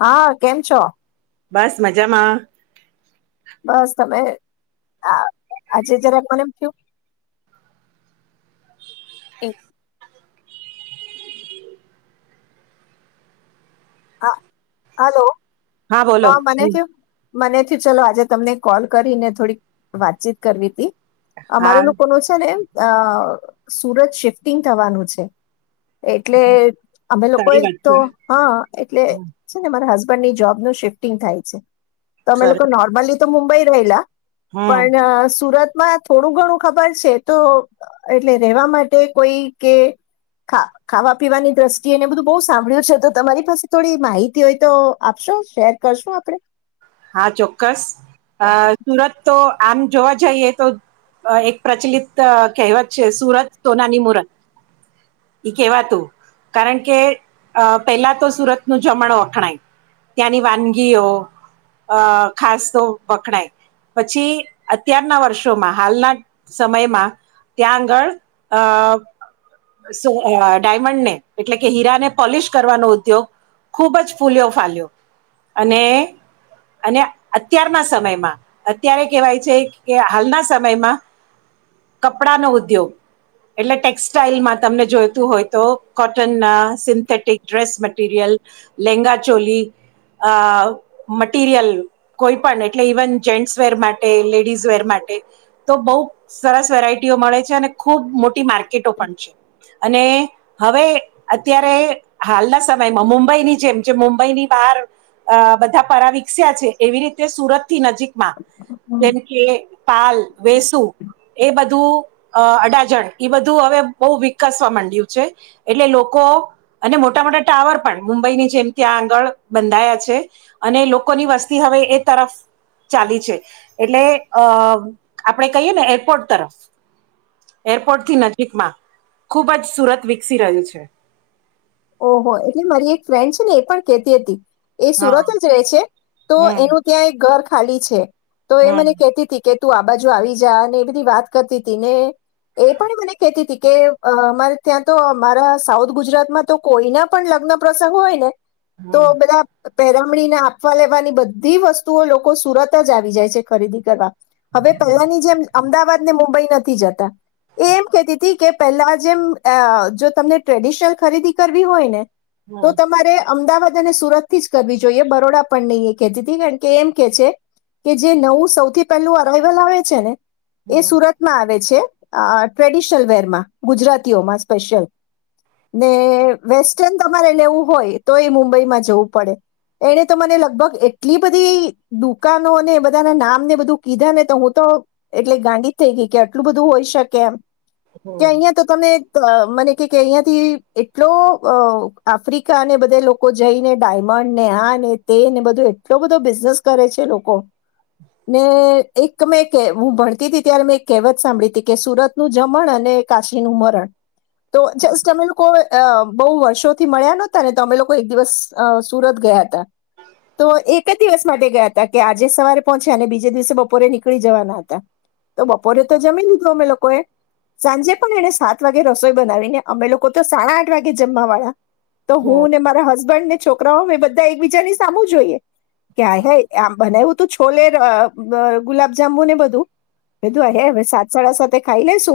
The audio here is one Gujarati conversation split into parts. હા કેમ છો? બસ મજામાં. હ આજ જરા કોનેમ થયું. હા, હાલો. હા બોલો. મનેથી ચલો આજે તમને કોલ કરીને થોડીક વાતચીત કરવી તી. હા અમારે લોકો ન છે ને એમ અ સુરત શિફ્ટિંગ થવાનું છે. એટલે અમે લોકો સારી એક વાત તો છે હા એટલે છે ને મારા હસબન્ ની જોબનું શિફ્ટિંગ થાય છે. તમે લોકો સરસ નોર્મલી તો મુુંબઈ રહેલા. હમ પણ સુરત માં થોડું ઘણું ખબર છે તો એટલે રહેવા માટે કોઈ કે ખાવા પીવાની દ્રષ્ટિએને બધું બહુ સાંભળ્યું છે તો તમારી પાસે થોડી માહિતી હોય તો આપશો શેર કરશું આપડે. હા ચોક્કસ, અ સુરત તો આમ જોવા જઈએ તો એક પ્રચલિત કહેવત છે સુરત સોનાની મુરત ઈ કહેવાતું કારણ કે પેલા તો સુરત નું જમણો અખણાય, ત્યાંની વાનગીઓ અ ખાસ તો વખણાય, પછી અત્યારના વર્ષોમાં હાલના સમયમાં, ત્યાં આગળ અ ડાયમંડને એટલે કે હીરાને પોલિશ કરવાનો ઉદ્યોગ ખૂબ જ ફૂલ્યો ફાલ્યો, અને અને અત્યારના સમયમાં, અત્યારે કહેવાય છે કે હાલના સમયમાં, કપડાનો ઉદ્યોગ એટલે ટેક્સટાઈલમાં તમને જોઈતું હોય તો કોટનના સિન્થેટિક ડ્રેસ મટીરિયલ, લેંગાચોલી અ મરિયલ કોઈ પણ એટલે ઇવન જેન્ટસ વર માટે લેડીઝ વેર માટે, તો બહુ સરસ વેરાયટીઓ મળે છે અને ખૂબ મોટ માર્કેટો પણ છે. અને હવે અત્યારે હાલના સમયમાં મુંબઈની જેમ જે મુંબઈની બહાર બધા પરાવી છે એવી રીતે સુરત થી નજીકમાં, હમ. જેમ કે પાલ વેસુ એ બધું અ અડાજણ એ બધું હવે બહુ વિકસવા માંડ્યું છે, એટલે લોકો અને મોટા મોટા ટાવર પણ મુંબઈની જેમ ત્યાં આગળ બંધાયા છે, અને લોકોની વસ્તી હવે એ તરફ ચાલી છે, એટલે અ આપણે કહીએ ને એરપોર્ટ તરફ એરપોર્ટથી નજીકમાં, ખૂબ જ સુરત વિકસી રહ્યું છે. ઓહ એટલે મારી એક ફ્રેન્ડ છે ને એ પણ કેતી હતી એ હા સુરત જ રહે છે, તો હમ એનું ત્યાં એક ઘર ખાલી છે. તો એ મને હમ ખેતી થી કે તું આ બાજુ આવી જા એ બધી વાત કરતી હતી ને, એ પણ મને કહેતી હતી કે અમારે ત્યાં તો અમારા સાઉથ ગુજરાતમાં તો કોઈ ના પણ લગ્ન પ્રસંગ હોય ને તો હમ બધા પેરમણીને આપવા લેવાની બધી વસ્તુઓ લોકો સુરત જ આવી જાય છે ખરીદી કરવા. હવે પેહલાની જેમ અમદાવાદ ને મુંબઈ નથી જતા. એમ કેતી તી કે પેલા જેમ અ જો તમને ટ્રેડિશનલ ખરીદી કરવી હોય ને તો હમ તમારે અમદાવાદ અને સુરત થી જ કરવી જોઈએ બરોડા પણ નહી એ કતી હતી કાણ કે, એમ કે છે કે જે નવું સૌથી પહેલું અરાઈવલ આવે છે ને એ હમ સુરત માં આવે છે. અ ટ્રેડિશનલ વેર માં, ગુજરાતીઓમાં સ્પેશિયલ. ને વેસ્ટન તમારે લેવું હોય તો એ મુંબઈમાં જવું પડે એને તો મને લગભગ એટલી બધી દુકાનો અને એ બધાના નામને બધું કીધા ને તો હું તો એટલે ગાંડી જ થઈ ગઈ. કે આટલું બધું હોય શકે એમ. કે હમ અહિયાં તો તમે તો મને કે કે અહિયાં થી એ ટલો અ આફ્રિકા ને બધે લોકો જઈને ડાયમંડ ને આ ને તે ને બધો એટલો બધો બિઝનેસ કરે છે લોકો. ને એક મેં કે હું ભણતી ત્યારે મેં કહેવત સાંભળી હતી કે સુરતનું જમણ અને કાશીનું મરણ તો જસ્ટ અમે લોકો અ બઉ વર્ષોથી મળ્યા નતા ને તો અમે લોકો એક દિવસ અ સુરત ગયા હતા, તો એક જ દિવસ માટે ગયા હતા કે આજે સવારે પહોંચ્યા અને બીજે દિવસે બપોરે નીકળી જવાના હતા, તો બપોરે તો જમી લીધું અમે લોકોએ, સાંજે પણ એને સાત વાગે રસોઈ બનાવીને અમે લોકો તો સાડા આઠ વાગે જમવા વાળા. તો હમ હું, ને મારા હસબન્ડ ને છોકરાઓ મે બધા એક બીજાની સામું જોઈએ, કે આય હાય આમ બનૈવું તો છોલે અ અ ગુલાબ જાંમુ ને બધું બીધું એ હે હવે સાત સાડા સાતે ખાઈ લેેશુ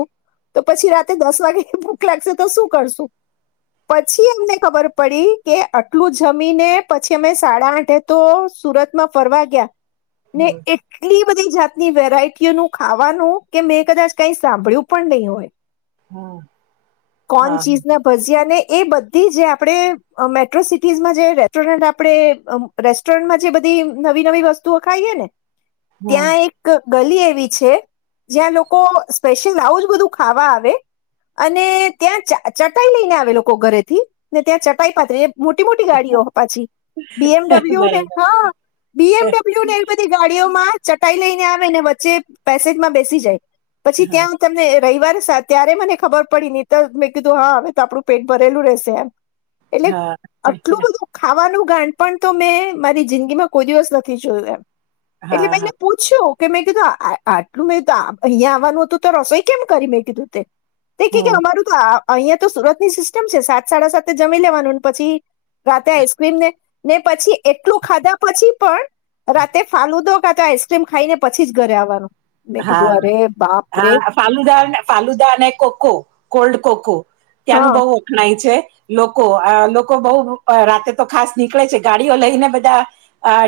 તો પછી રાતે દસ વાગે ભૂખ લાગશે તો શું કરશું? પછી અમને ખબર પડી કે આટલું જમીને પછી અમે સાડા આઠે તો સુરતમાં ફરવા ગ્યા. ને હમ એટલી બધી જાતની વેરાયટીઓનું ખાવાનું, કે મેં કદાચ કઈ સાંભૂળ્યું પણ નહીં હોય. હમ કોણ હા ચીજ ના ભઝિયા અને એ બધી જે આપણે અ મેટ્રો સિટીઝમાં જે રેસ્ટોરન્ટ આપણે રેસ્ટોરન્ટમાં જે બધી નવી નવી વસ્તુઓ ખાઈએ ને હમ ત્યાં એક ગલી એવી છે, જ્યાં લોકો સ્પેશિયલ આવું જ બધું ખાવા આવે, અને ત્યાં ચા ચટાઈ લઈને આવે લોકો. લોકો ઘરે થી, ને ત્યાં ચટાઈ પાથરી મોટી મોટી ગાડીઓ પાછી બી એમ ડબલ્યુ ને બરાબર હા બી એમ ડબલ્યુ ને એવી બધી ગાડીઓમાં ચટાઈ લઈને આવે વચ્ચે પેસેજમાં બેસી જાય. પછી હા, ક્યાં તમને રવિવાર ત્યારે મને ખબર પડી ને તો મેં કીધું હા હવે તો આપડું પેટ ભરેલું રહેશે એમ. એટલે હા. આટલું બધું ખાવાનું ણપણ તો મેં મારી જિંદીમાં કોઈ દિવસ નથી જોય એમ. એટલે હા, હા. મેંને પૂછ્યું તે મેં કીધું આ આટ આટલું મે કીધું અહિયા આવવાનું હતું તો રસોઈ કેમ કરી મેં કીધું તે? તે કે કે હમ. અમારું તો આ અહીંયા તો સુરત ની સિસ્ટમ છે સાત સાડા સાતે જમી લેવાનું ને પછી રાતે આઈસક્રીમને ને પછી એટલું ખાધા પછી પણ, રાતે ફાલુદો કા તો આઈસ્ક્રીમ ખાઈને પછીજ ઘરે આવવાનું. મેં કીધું હા, અરે બાપ રે હા ફાલુદા ફાલુદા અને કોકો કોલ્ડ કોકો. ત્યાંનું હા બવ ઉખણાય છે, લોકો અ લોકો બવ રાતે તો ખાસ નીકળે છે ગાડીઓ લઈને બધા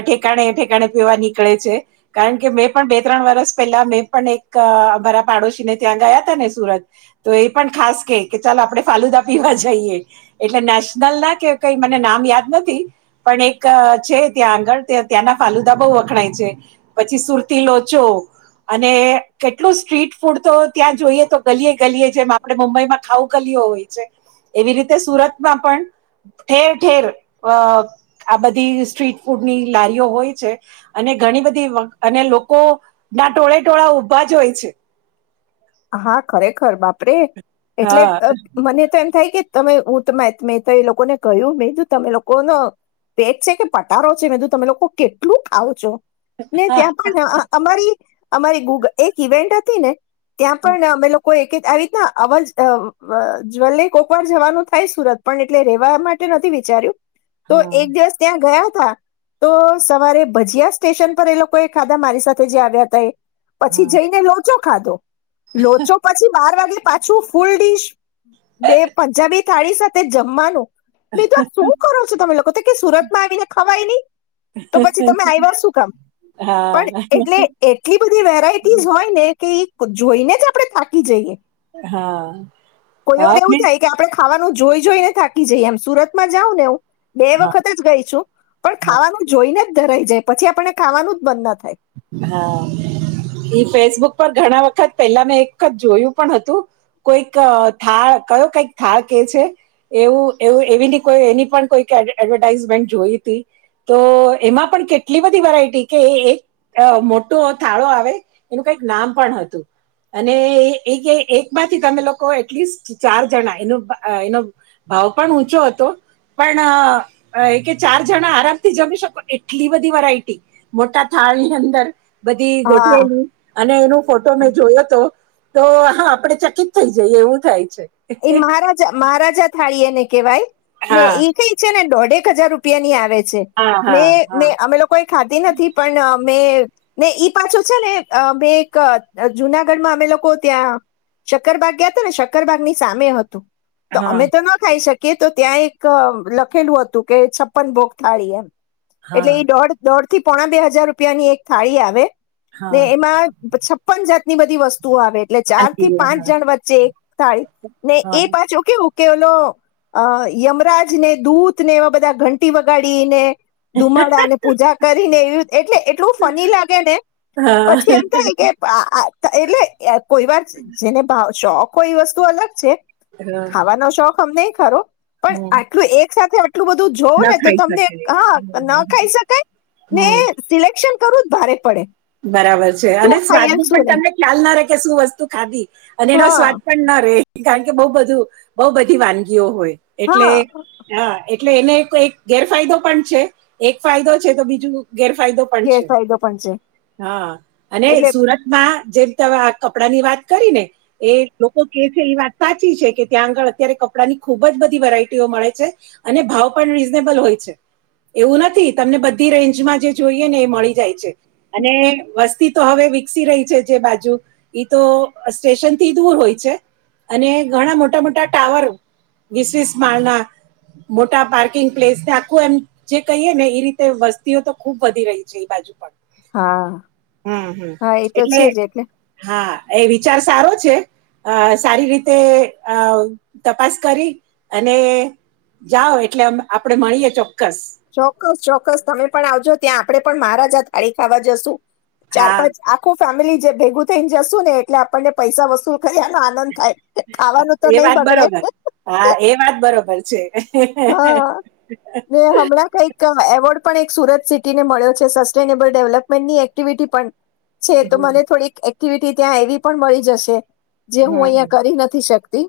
ઠેકાણે ઠેકાણે પીવા નીકળે છે, કારણ કે મેં પણ બે ત્રણ વરષ પેલા મેં પણ એકઅ મારા પાડોશી ને ત્યાં ગયા હતા ને સુરત, તો એ પણ ખાસ કેય કે ચાલો આપડે ફાલુદા પીવા જઈએ, એટલે નેશનલ ના કે કઈ મને નામ યાદ નથી, પણ એક છે ત્યાં આગળ તે ત્યાંના ફાલુદા બઉ વખણાય છે, પછી સુરતી લોચો. અને કેટલું સ્ટ્રીટ ફૂડ તો ત્યાં જોઈએ તો ગલીએ ગલીએ જેમ આપણે મુંબઈમાં ખાઉું ગલીઓ હોય છે, એવી રીતે સુરતમાં પણ ઠેર ઠેર અ આ બધી સ્ટ્રીટ ફૂડની લારીઓ હોય છે, અને ઘણી બધી અને લોકો ના ટોળે ટોળા ઊભા જ હોય છે. હા ખરેખર બાપરે. એટલે હા અ મને તો એમ થાય કે ત મે હું તો મે તો એ લોકોને કહ્યું મે કીધું તમે લોકોનો, પેટ છે કે પટારો છે મેકુ તમે લોકો કેટલું ખાવ છો. ને હા ત્યાં પણ અ અ અમારી અમારી ગુગ એક ઇવેન્ટ હતી ને. ત્યાં પણ અમે લોકો કોઈ એક આવી રીતના અવાજ અ જવલી કોકવાર જવાનું થાય સુરત પણ એટલે રેવા માટે નથી વિચાર્યું. તો હા એક દિવસ ત્યાં ગયા. હા તો સવારે ભજીયા સ્ટેશન પર એ લોકો એ ખાધા મારી સાથે જે આવ્યા હતા એ. હા પછી જઈને લોચો ખાધો. લોચો પછી બાર વા પાછું ફૂલ ડીશ, બે પંજાબી થાળી સાથે જમવાનું. મેં ધૂ આ શું કરો છો તમે લોકો તો કે સુરતમાં આવીને ખવાય ની, તો પછી તમે આયવા શું કામ? પણ હા એટલે એટલી બધી વેરાયટીઝ હોય ને. તે તો જોઈને જ આપણે થાકી જઈએ. હા, કોઈ વાર એવું હાને થાય કે આપણે ખાવાનું જોઈ જોઈ ને થાકી જઈએ એમ સુરતમાં જાઉ ને ઉ બે વખત જ ગઈ છું, પણ હા ખાવાનું જોઈને ધરાઈ જાય પછી આપણે ખાવાનું જ મન ના થાય. હા, એ ફેસબુક પર ઘણા વખત પહેલા મેં એકખત જોયું પણ હતું, કોઈક થાળ કયો કઈક થાળ કે છે, એવું એવું એવી કો એની પણ કોઈક એડવર્ટાઈઝમેન્ટ જોઈતી, તો એમાં પણ કેટલી બધી વેરાયટી કે એક મોટો થાળો આવે, એનું કઈક નામ પણ હતું, અને એકે એક માંથી તમે લોકો એટલીસ્ટ ચાર જણા એનું એનો ભાવ પણ ઊંચો હતો, પણ એ કે ચાર જણા આરામથી જમી શકો એટલી બધી વરાયટી મોટા થાળ ની અંદર બધી હા. ગોઠવેલી અને એનો ફોટો મેં જોયોતો. તો હા આપડે ચકિત થઈ જઈએ એવું થાય છે. એ મહારાજા મહારાજા થાળી એને કેવાય. ને હા એ કઈ છે નો એક હજાર રૂપિયા ની આવે છે. હા મે હા અમે લોકો ખા નથી પણ અ ને ઈ પાછો છે ને બે એક જુનાગઢમાં અમે લોકો ત્યાં, શક્કરબાગ ગયા હતા ને શક્કરબાગ ની સામે હતુ. તો હા અમે તો ના ખાઈ શકીએ કે તો ત્યાં એક લખેલું હતું કે છપ્પન ભોગ થાળી એમ. હા એટલે એ દોઢ દોઢ થી પોણા બે હજાર રૂપિયાની એક થાળી આવે. ને હા એમાં છપ્પન જાતની બધી વસ્તુઓ આવે. એટલે ચાર શાંતિ થી પાંચ રહે, જણ વચ્ચે એક થાળી. ને હા. એ પાછું કેવું ત કેલો અ યમરાજ ને દૂતને એવા બધા ઘંટી વગાડીને ધુમાડાને પૂજા કરીને એવી એટલે એટલું ફની લાગે ને, હા પછી એમ થાય કે આ એટલે કોઈ વાર જેને ભાવ ચો કોઈ વસ્તુ અલગ છેે. હા ખાવાનો શોખ અમને ખરો, પણ હમ આટલું એક સાથે એટલું બધું જોવ ના ને તો ખાઈ તમને શકે હા ના હમ ખાઈ શકાય, ને સિલેક્શન કરું જ ભારે પડે. બરાબર છે અને શું સ્વાદ ખાય એમ નુ શું પણ નહી તમને ખ્યાલ ના રહે. કે શું વસ્તુ ખાધી. અને એનો સ્વાદ હા પણ ના રે. કારણ કે બહુ બધું બઉ બધી વાનગીઓ હોય. એટલે હા હા એટલે એને એક ગેરફાયદો પણ છે. એક ફાયદો છે. તો બીજું ગેરફાયદો પણ છે. ગેરફાયદો પણ છે હા અને એટલે સુરત માં જેમીતે આ કપડા ની વાત કરી ને એ લોકો કે છે એ વાત સાચી છે કે ત્યાં આગળ અત્યારે કપડાની ખુબ જ બધી વેરાયટીઓ મળે છે. અને ભાવ પણ રીઝનેબલ હોય છે. એવું નથી તમને બધી રેન્જ માં જે જોઈએ ને એ મળી જાય છે. અને વસ્તી તો હવે વિકસી રહી છે જે બાજુ ઈ તો સ્ટેશન થી દૂર હોય છે અને ઘણા મોટા મોટા ટાવર વીસ વીસ માળના મોટા પાર્કિંગ પ્લેસ આખું એમ જે કહીએ ને એ રીતે વસ્તીઓ તો ખૂબ વધી રહી છે. એ બાજુ પણ હા હમ હમ હા એ તો એટલે છે જ હા એ વિચાર સારો છે. અ સારી રીતે અ તપાસ કરી અને જાઓ એટલે આપડે મળીએ ચોક્કસ. ચોક્કસ ચોક્કસ તમે પણ આવજો ત્યાં આપડે પણ મહારાજા અડી ખાવા જસું ચાર હા પાંચ આખો ફેમિલી જે ભેગું થઈને જશુ ને એટલે આપણને પૈસા વસુલ કરીનો આનંદ. થાય ખાવાનું તો એ નહી વાત બગડે બરોબર હા એ વાત બરોબર છે. હા ને હમણાં કઈક. એવોર્ડ પણ એક સુરત સિટીને મળ્યો છે સસ્ટેનેબલ ડેવલપમેન્ટની એક્ટિવિટી પણ. છે તો હમ મને થોડીક. એક્ટિવિટી ત્યાં એવી પણ મળી જશે. જે હું હમ અહિયાં કરી નથી શક. તે.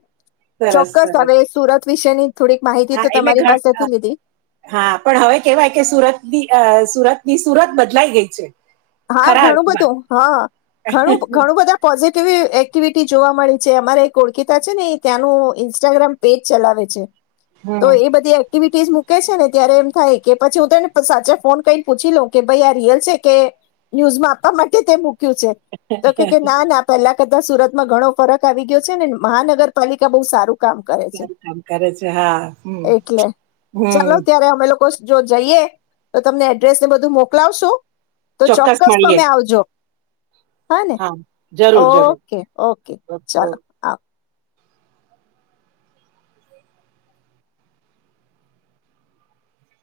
સરસ ચોક્કસ સરસ હવે સુરત. વિષયની થોડીક માહી. હા એટલે હા પણ હવે કેવાય કે સુરત સુરત. ની સુરત બદલાઈ ગઈ છે. હા ખરા ઘણું અર્થમાં બધું હા ઘણું ઘણું બધા પોઝિટિવ એક્ટિવ. જોવા મળી છે અમારે ઓળખતા છે ને ત્યાંનું ઇન્સ્ટાગ્રામ પેજ ચલાવે છે. તો હમ એ બધી એક્ટિવિટી. મૂકે છે ને ત્યારે એમ થાય કે પછી હું તને સાચા ફોન કરીને પૂછી લઉ કે ભાઈ આ રિયલ છે કે. ન્યુઝ માં આપવા માટે તેક. તો કે ના ના પેલા બકા સુરતમાં ઘણો ફરક આવી ગયો છે ને મહાનગરપાલિકા બહુ સારું. કામ કરે છે સારું કામ કરે છે હા હમ એટલે હમ. ચાલો ત્યારે અમે લોકો જો જઈએ તો તમને એડ્રેસને બધું મોકલાવશું. તો ચોક્કસ તમે આવજો. હા ને જરૂર, જરૂર. ઓકે ઓકે ચલોો આવ.